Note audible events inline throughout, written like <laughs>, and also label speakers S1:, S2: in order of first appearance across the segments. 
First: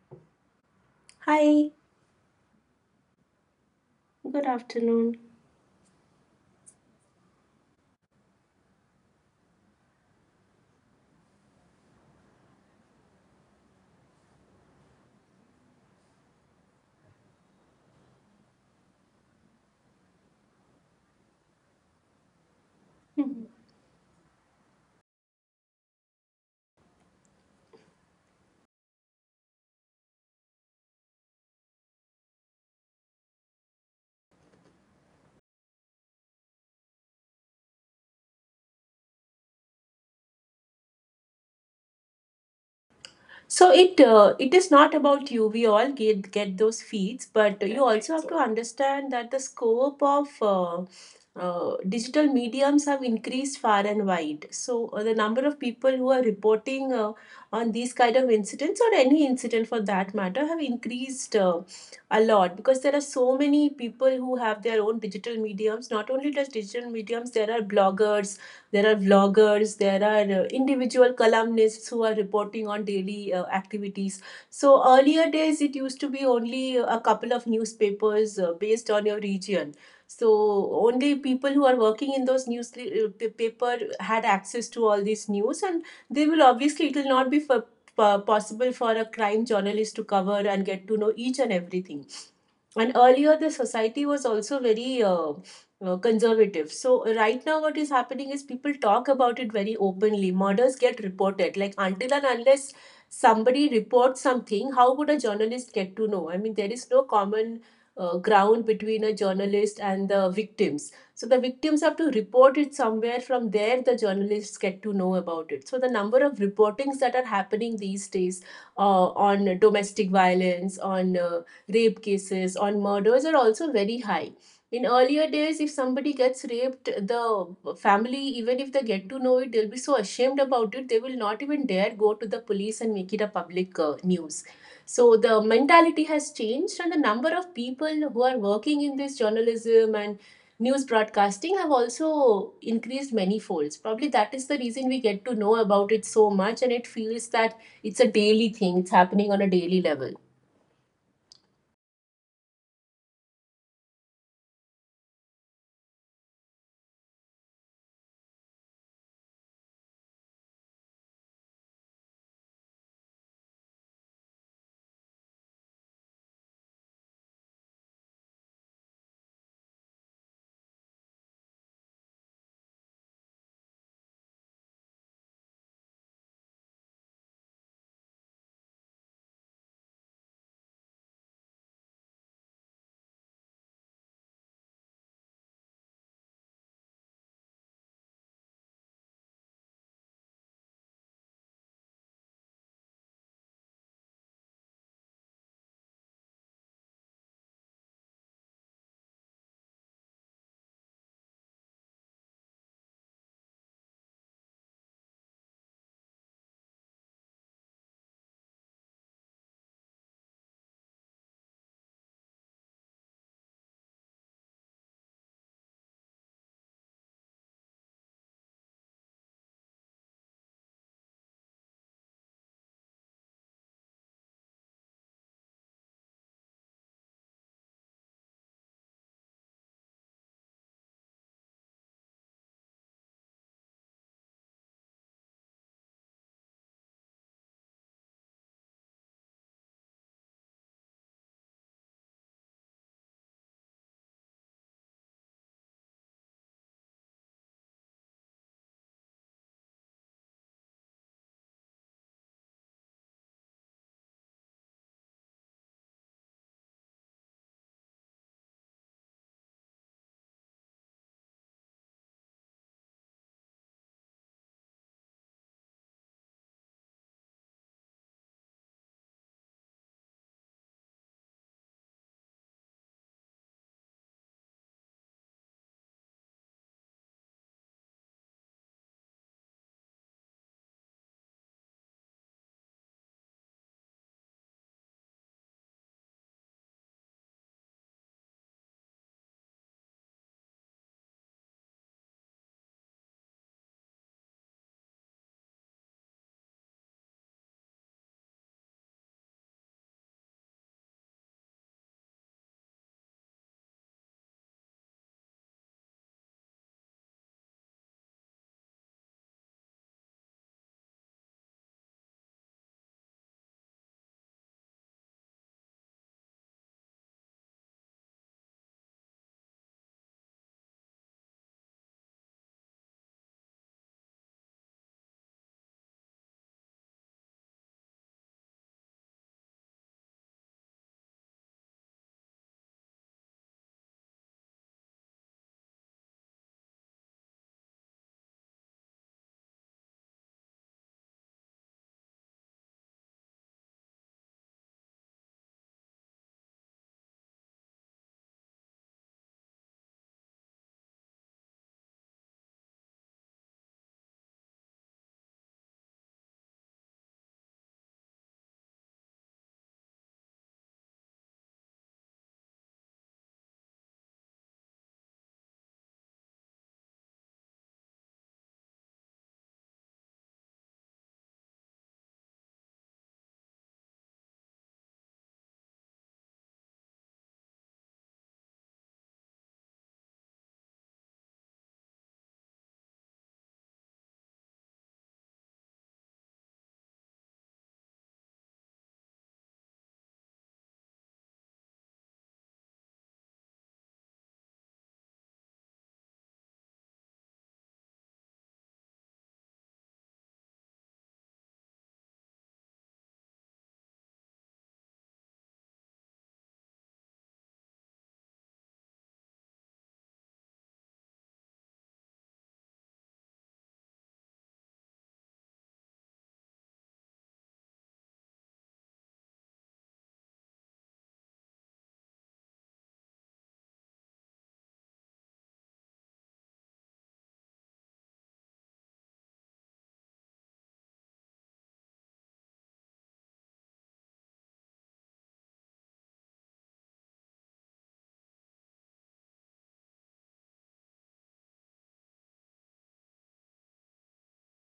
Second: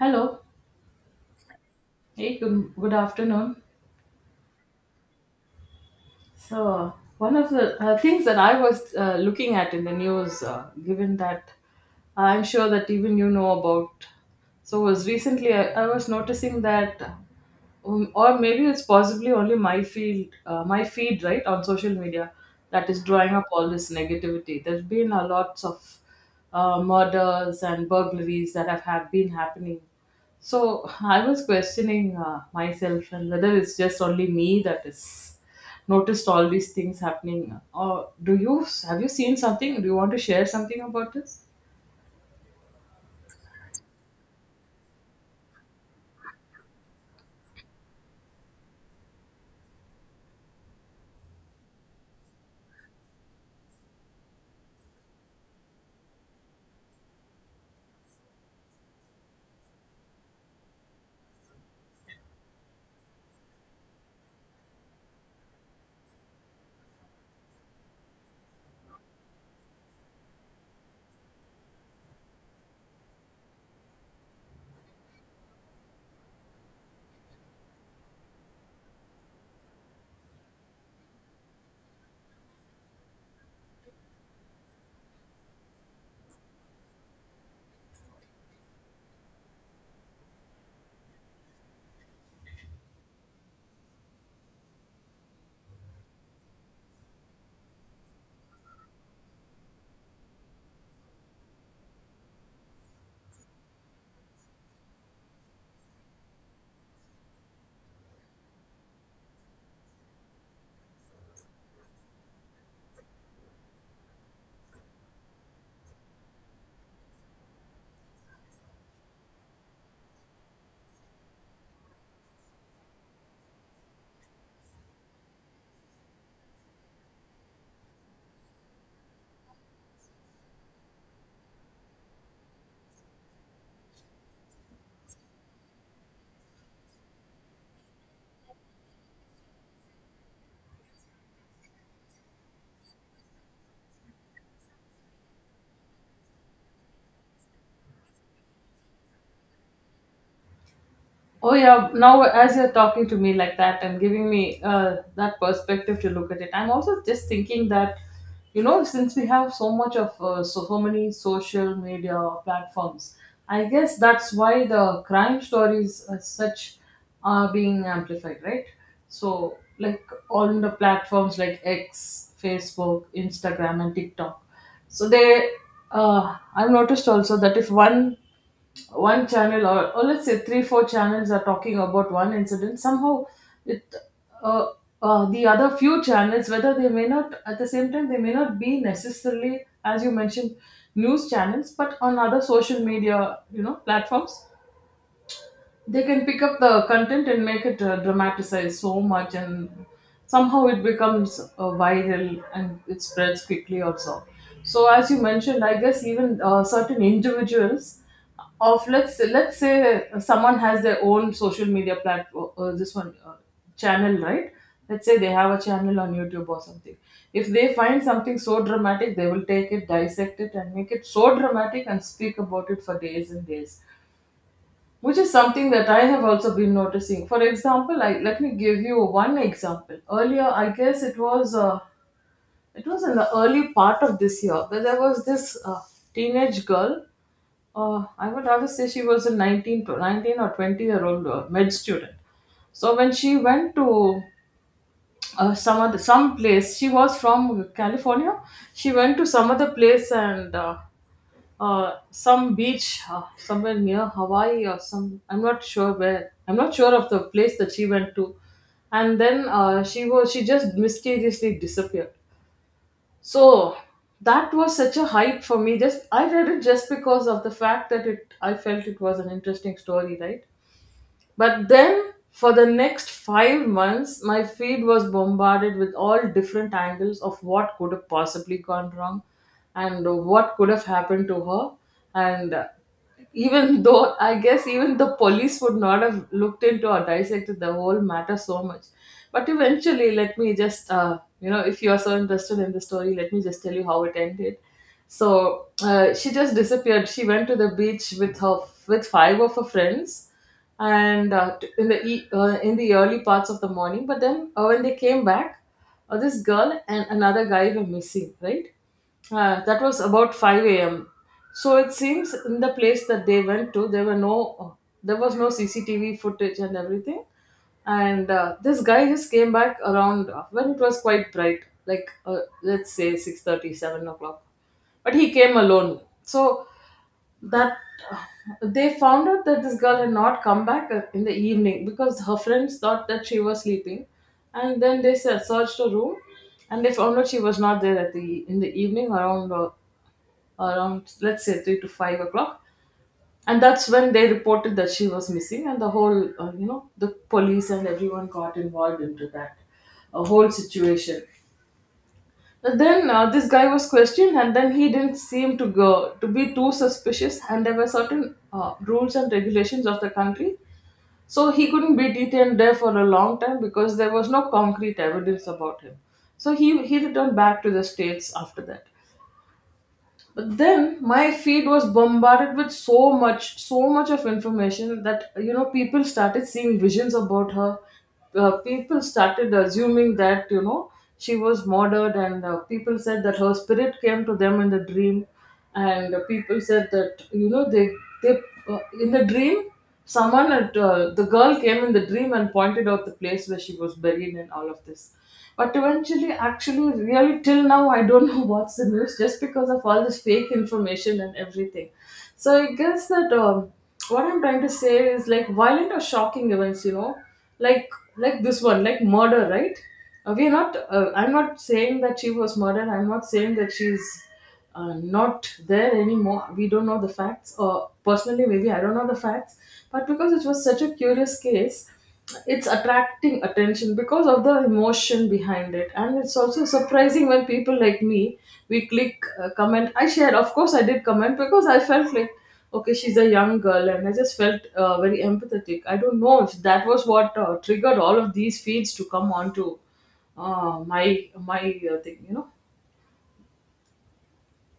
S1: Hello.
S2: Hi,
S1: Hey, good, good afternoon.
S2: good afternoon.
S1: So, one of the things that I was looking at in the news, given that I'm sure that even you know about, so was recently I was noticing that, or maybe it's possibly only my my feed, right, on social media that is drawing up
S2: Mhm.
S1: all this negativity. There's been a lots of murders and burglaries that have been happening. So I was questioning myself and whether it's just only me that is noticed all these things happening. Or do you have you seen something? Do you want to share something about this?
S2: So it is not about you. We all get those feeds, but you also have to understand that the scope of digital mediums have increased far and wide. So the number of people who are reporting on these kind of incidents or any incident for that matter have increased a lot because there are so many people who have their own digital mediums. Not only just digital mediums, there are bloggers, there are vloggers, there are individual columnists who are reporting on daily activities. So earlier days it used to be only a couple of newspapers based on your region, so only people who are working in those newspaper had access to all these news, and they will obviously, it will not be possible for a crime journalist to cover and get to know each and everything. And earlier the society was also very conservative. So right now, what is happening is people talk about it very openly. Murders get reported. Like, until and unless somebody reports something, how would a journalist get to know? I mean, there is no common ground between a journalist and the victims. So the victims have to report it somewhere. From there, the journalists get to know about it. So the number of reportings that are happening these days on domestic violence, on rape cases, on murders are also very high. In earlier days, if somebody gets raped, the family, even if they get to know it, they'll be so ashamed about it, they will not even dare go to the police and make it a public news. So the mentality has changed, and the number of people who are working in this journalism and news broadcasting have also increased many folds. Probably that is the reason we get to know about it so much, and it feels that it's a daily thing, it's happening on a daily level.
S1: Oh yeah, now as you're talking to me like that and giving me that perspective to look at it, I'm also just thinking that, you know, since we have so much of so many social media platforms, I guess that's why the crime stories as such are being amplified, right? So like on the platforms like X, Facebook, Instagram, and TikTok. So I've noticed also that if one channel or let's say three four channels are talking about one incident somehow with uh, the other few channels, whether they may not at the same time, they may not be necessarily, as you mentioned, news channels, but on other social media, you know, platforms, they can pick up the content and make it dramatized so much, and somehow it becomes viral and it spreads quickly also. So as you mentioned, I guess even certain individuals of let's say someone has their own social media platform this one channel, right? Let's say they have a channel on YouTube or something. If they find something so dramatic, they will take it, dissect it, and make it so dramatic and speak about it for days and days, which is something that I have also been noticing. For example, I let me give you one example. Earlier, I guess it was in the early part of this year that there was this teenage girl. I would rather say she was a 19 or 20-year-old med student. So when she went to some place, she was from California. She went to some other place and some beach somewhere near Hawaii or some. I'm not sure where. I'm not sure of the place that she went to, and then she just mysteriously disappeared. So that was such a hype for me. Just I read it just because of the fact that it. I felt it was an interesting story, right? But then, for the next 5 months, my feed was bombarded with all different angles of what could have possibly gone wrong and what could have happened to her. And even <laughs> though, I guess, even the police would not have looked into or dissected the whole matter so much. But eventually, let me just, you know, if you are so interested in the story, let me just tell you how it ended. So she just disappeared. She went to the beach with five of her friends and in the early parts of the morning, but then when they came back, this girl and another guy were missing, right? Uh, that was about 5 a.m. So it seems in the place that they went to there were there was no CCTV footage and everything, and this guy just came back around when it was quite bright, like let's say 6:30, 7 o'clock, but he came alone. So that they found out that this girl had not come back in the evening because her friends thought that she was sleeping, and then they searched her room, and they found out she was not there at the evening around let's say 3 to 5 o'clock, and that's when they reported that she was missing, and the whole you know, the police and everyone got involved into that a whole situation. And then this guy was questioned, and then he didn't seem to be too suspicious. And there were certain rules and regulations of the country, so he couldn't be detained there for a long time because there was no concrete evidence about him. So he returned back to the states after that. But then my feed was bombarded with so much, so much of information that, you know, people started seeing visions about her. People started assuming that, you know, she was murdered, and people said that her spirit came to them in the dream, and people said that you know they in the dream the girl came in the dream and pointed out the place where she was buried and all of this. But eventually, actually, really till now, I don't know what's the news just because of all this fake information and everything. So I guess that what I'm trying to say is like violent or shocking events, you know, like like this one, like murder, right? We're not. I'm not saying that she was murdered. I'm not saying that she's not there anymore. We don't know the facts, or personally, maybe I don't know the facts. But because it was such a curious case, it's attracting attention because of the emotion behind it, and it's also surprising when people like me, we click, comment. I shared. Of course I did comment because I felt like, okay, she's a young girl, and I just felt very empathetic. I don't know if that was what triggered all of these feeds to come onto my my thing, you know.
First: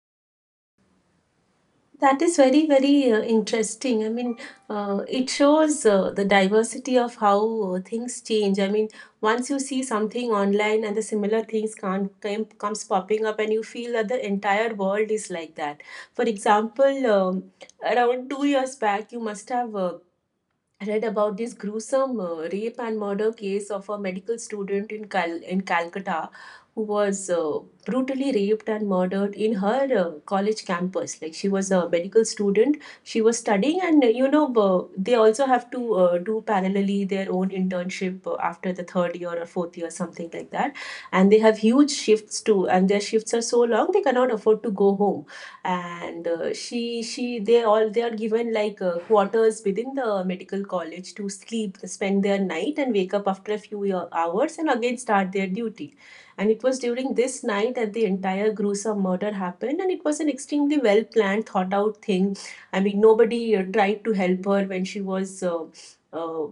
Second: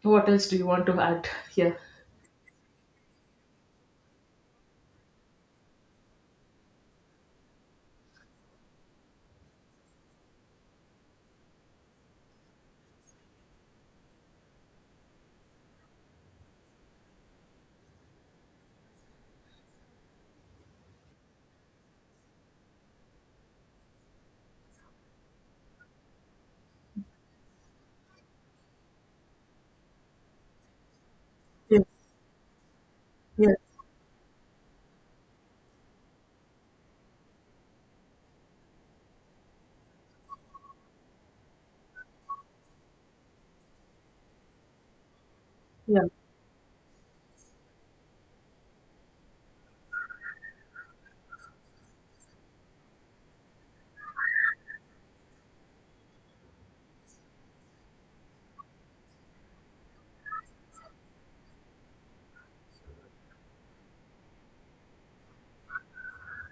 S1: What else do you want to add here?
S2: That is very, very interesting. I mean, it shows the diversity of how things change. I mean, once you see something online and the similar things comes popping up, and you feel that the entire world is like that. For example, around 2 years back, you must have read about this gruesome rape and murder case of a medical student in Calcutta, who was brutally raped and murdered in her college campus. Like, she was
S1: Yes,
S2: a medical student, she was
S1: yes.
S2: studying, and you know, they also have to do parallelly their own internship after the third year or fourth year, something like that. And they have huge shifts too, and their shifts are so long they cannot afford to go home.
S1: Yeah.
S2: And she they all they are given like quarters within the medical college to sleep, spend their night and wake up after a few hours and again start their duty. And it was during this night that the entire gruesome murder happened, and it was an extremely well planned, thought out thing. I mean, nobody tried to help her when she was uh,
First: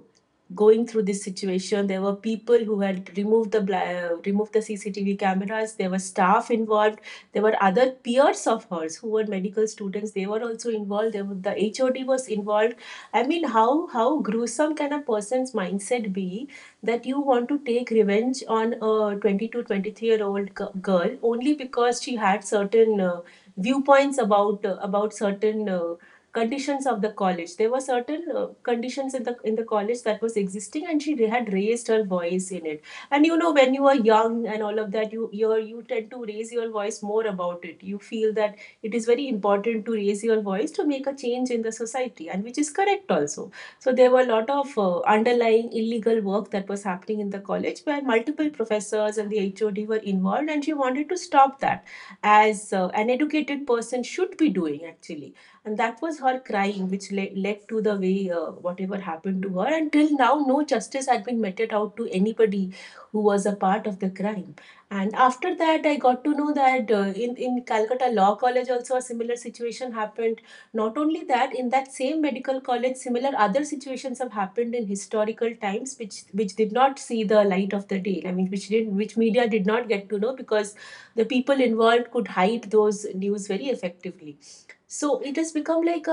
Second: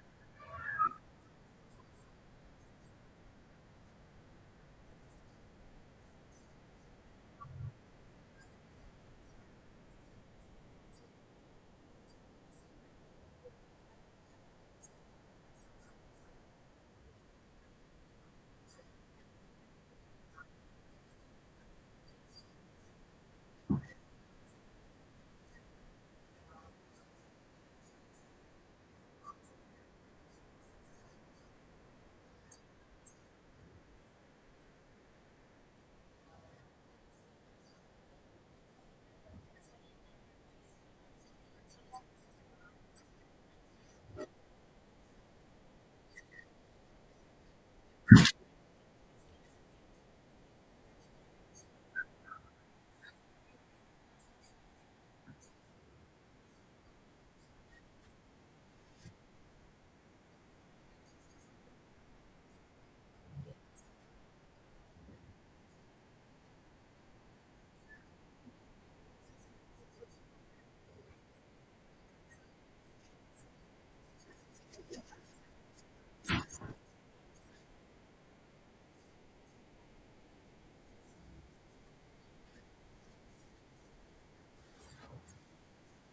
S2: going through this situation. There were people who had removed the removed the CCTV cameras, there were staff involved, there were other peers of hers who were medical students. They were also involved. There were, the HOD was involved. I mean, how gruesome can a person's mindset be that you want to take revenge on a 2223 year old girl only because she had certain viewpoints about certain conditions of the college. There were certain conditions in the college that was existing, and she had raised her voice in it. And you know, when you are young and all of that, you tend to raise your voice more about it, you feel that it is very important to raise your voice to make a change in the society, and which is correct also. So there were a lot of underlying illegal work that was happening in the college where multiple professors and the HOD were involved, and she wanted to stop that, as an educated person should be doing actually. And that was her crying which led to the way whatever happened to her. Until now no justice had been meted out to anybody who was a part of the crime. And after that, I got to know that in Calcutta Law College also a similar situation happened. Not only that, in that same medical college, similar other situations have happened in historical times, which did not see the light of the day. I mean, which didn't, which media did not get to know, because the people involved could hide those news very effectively. So it has become like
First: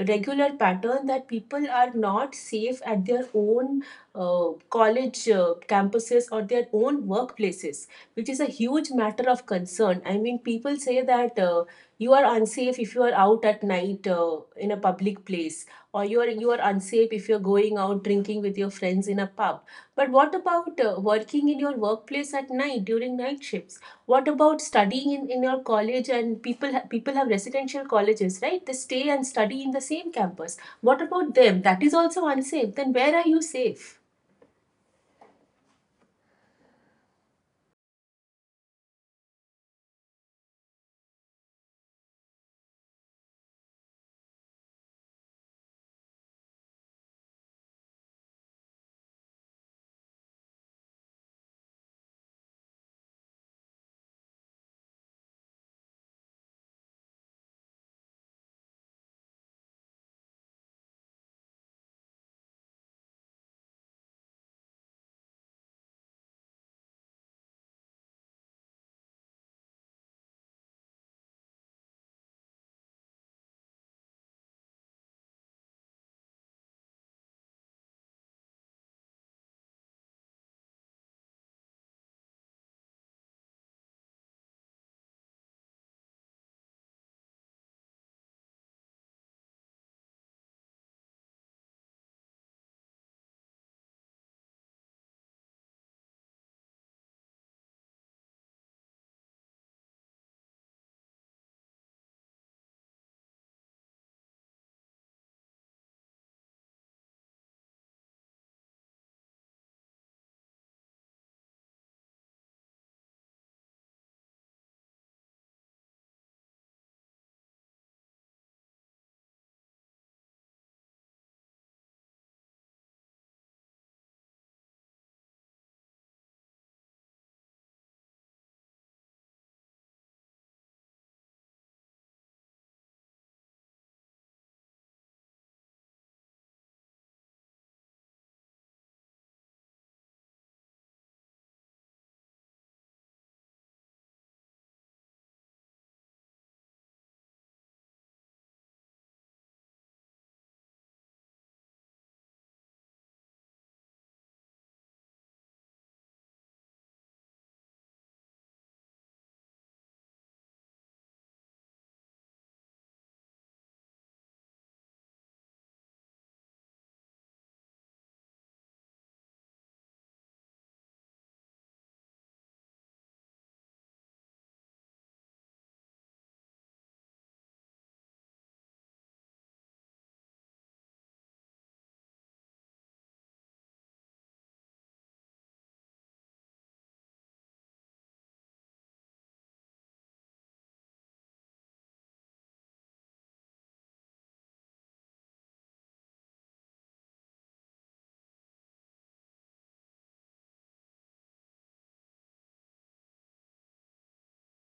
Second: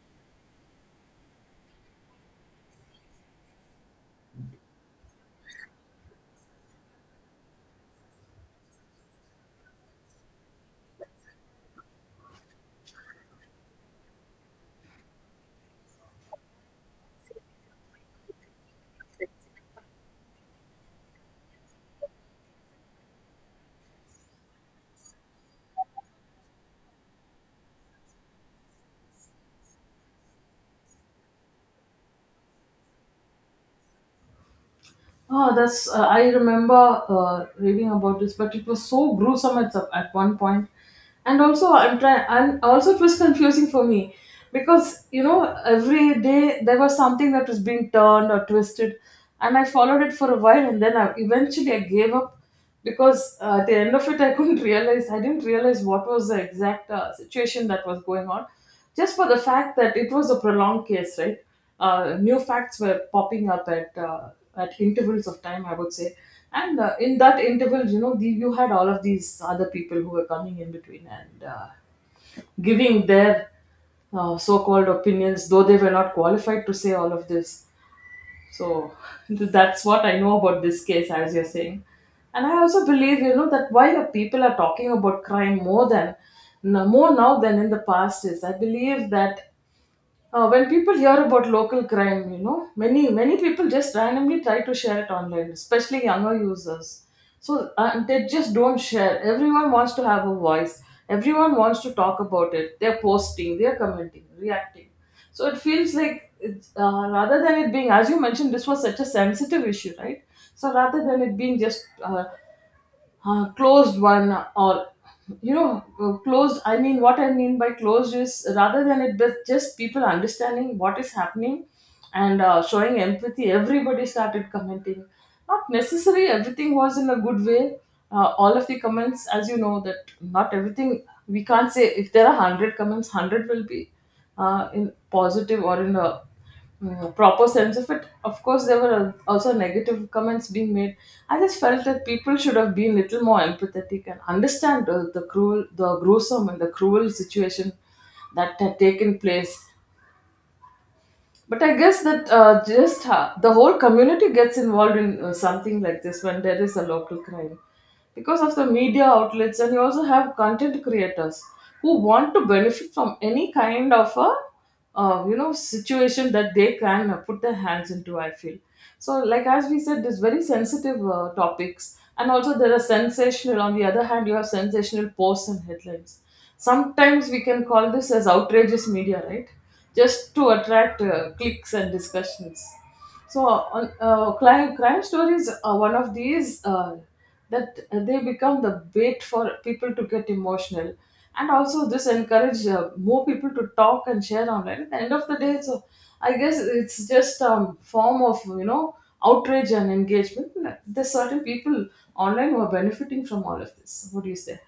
S2: a regular pattern that people are not safe at their own college campuses or their own workplaces, which is a huge matter of concern. I mean, people say that you are unsafe if you are out at night in a public place, or you are unsafe if you're going out drinking with your friends in a pub. But what about working in your workplace at night during night shifts? What about studying in your college, and people people have residential colleges, right? They stay and study in the same campus. What about them? That is also unsafe. Then where are you safe?
S1: Oh, that's I remember reading about this, but it was so gruesome at one point. And also, I'm trying. And also, it was <laughs> confusing for me because, you know, every day there was something that was being turned or twisted, and I followed it for a while, and eventually I gave up because at the end of it, I couldn't realize I didn't realize what was the exact situation that was going on, just for the fact that it was a prolonged case, right? Uh, new facts were popping up at intervals of time, I would say. And in that interval, you know, you had all of these other people who were coming in between and giving their so-called opinions, though they were not qualified to say all of this. So <laughs> that's what I know about this case, as you're saying. And I also believe, you know, that why the people are talking about crime more than more now than in the past is I believe that when people hear about local crime, you know, many people just randomly try to share it online, especially younger users. So they just don't share. Everyone wants to have a voice. Everyone wants to talk about it. They're posting, they're commenting, reacting. So it feels like rather than it being, as you mentioned, this was such a sensitive issue, right? So rather than it being just closed one, or closed, I mean what I mean by closed is rather than it but just people understanding what is happening and showing empathy, everybody started commenting. Not necessarily everything was in a good way. Uh, all of the comments, as you know, that not everything, we can't say if there are 100 comments, 100 will be in positive or in a proper sense of it. Of course, there were also negative comments being made. I just felt that people should have been little more empathetic and understand the gruesome, and the cruel situation that had taken place. But I guess that the whole community gets involved in something like this when there is a local crime. Because of the media outlets, and you also have content creators who want to benefit from any kind of a situation that they can put their hands into, I feel so. Like as we said, this very sensitive topics, and also there are sensational. On the other hand, you have sensational posts and headlines. Sometimes we can call this as outrageous media, right? Just to attract clicks and discussions. So, on crime stories are one of these that they become the bait for people to get emotional, and also this encourage more people to talk and share online. At the end of the day, so I guess it's just a form of, you know, outrage and engagement. There's certain people online who are benefiting from all of this. What do you say?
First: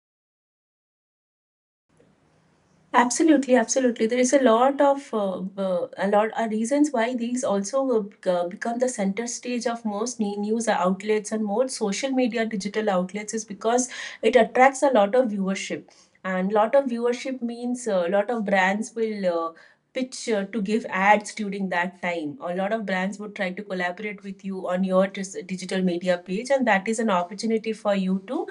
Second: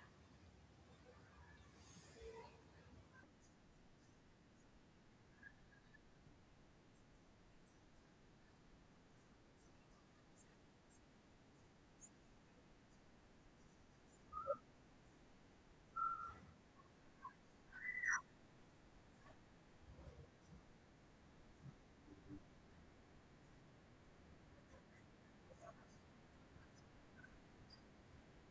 S2: Absolutely, absolutely. There is a lot of a lot are reasons why these also will become the center stage of most news outlets and more social media digital outlets, is because it attracts a lot of viewership, and lot of viewership means a lot of brands will pitch to give ads during that time. A lot of brands would try to collaborate with you on your digital media page, and that is an opportunity for you to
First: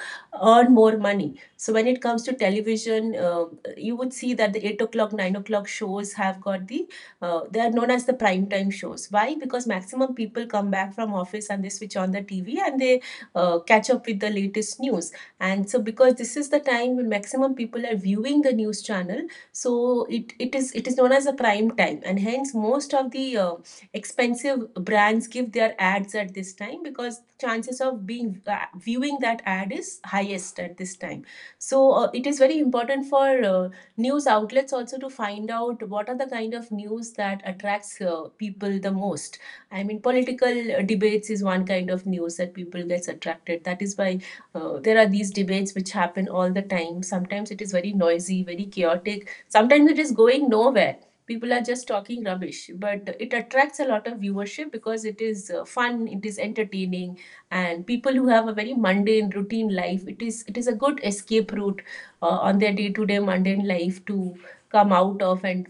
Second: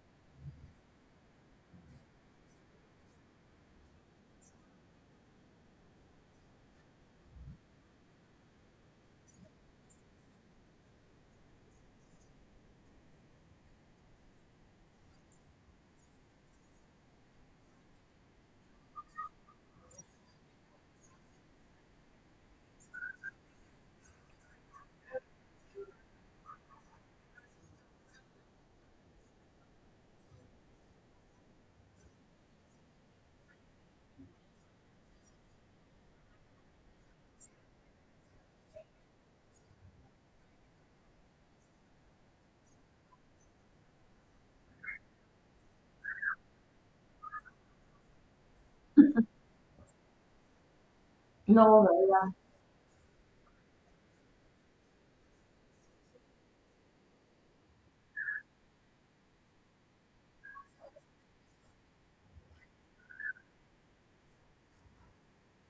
S2: earn more money. So when it comes to television, you would see that the 8 o'clock, 9 o'clock shows have got they are known as the prime time shows. Why? Because maximum people come back from office and they switch on the TV and they catch up with the latest news. And so because this is the time when maximum people are viewing the news channel, so it, it is known as a prime time. And hence most of the expensive brands give their ads at this time, because chances of being viewing that ad is highest at this time. So it is very important for news outlets also to find out what are the kind of news that attracts people the most. I mean, political debates is one kind of news that people gets attracted. That is why there are these debates which happen all the time. Sometimes it is very noisy, very chaotic. Sometimes it is going nowhere. People are just talking
S1: No,
S2: rubbish, but it attracts a lot of viewership because it is fun, it is entertaining, and people who have a very mundane routine life, it is a good escape route on their day-to-day mundane life to come out of, and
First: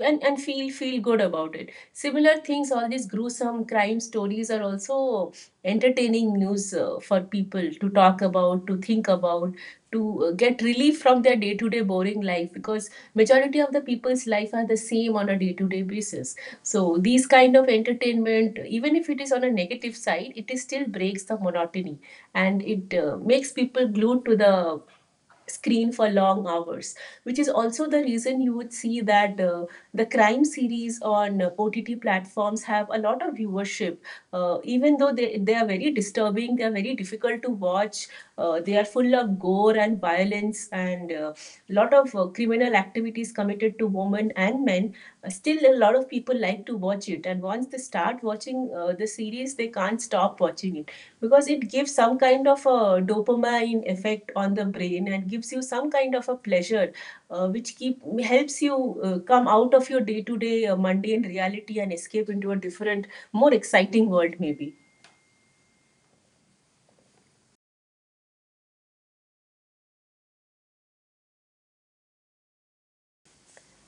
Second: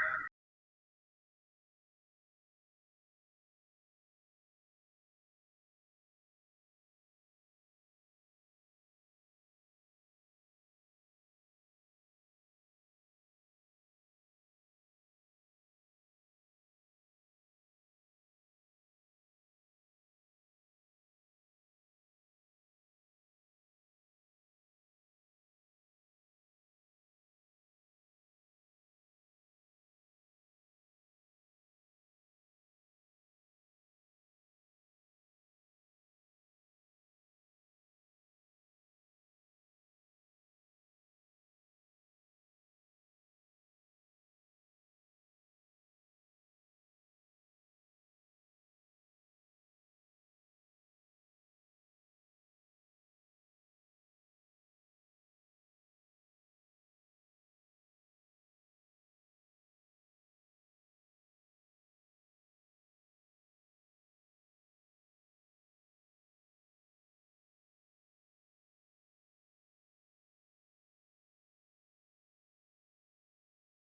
S2: and, and feel good about it. Similar things, all these gruesome crime stories are also entertaining news for people to talk about, to think about, to get relief from their day-to-day boring life, because majority of the people's life are the same on a day-to-day basis. So these kind of entertainment, even if it is on a negative side, it is still breaks the monotony, and it makes people glued to the screen for long hours, which is also the reason you would see that the crime series on OTT platforms have a lot of viewership. Even though they are very disturbing, they are very difficult to watch, they are full of gore and violence and a lot of criminal activities committed to women and men. Still, a lot of people like to watch it. And once they start watching the series, they can't stop watching it because it gives some kind of a dopamine effect on the brain and gives you some kind of a pleasure, which keep helps you come out of your day to day mundane reality and escape into a different, more exciting world maybe.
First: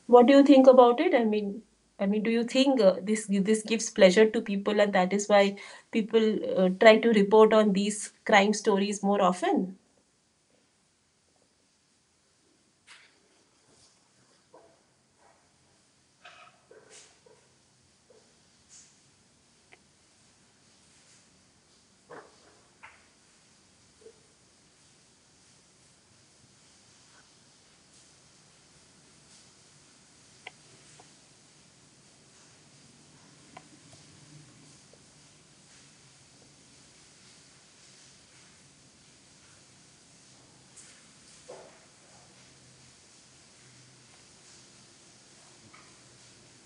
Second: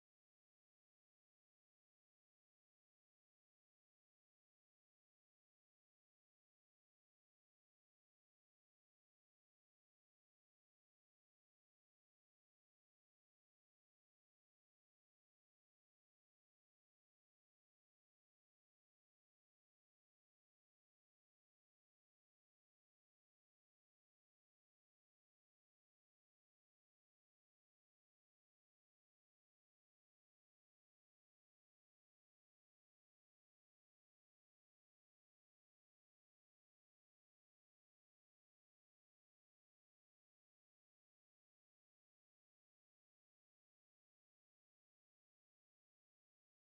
S2: What do you think about it? I mean, do you think this gives pleasure to people, and that is why people try to report on these crime stories more often?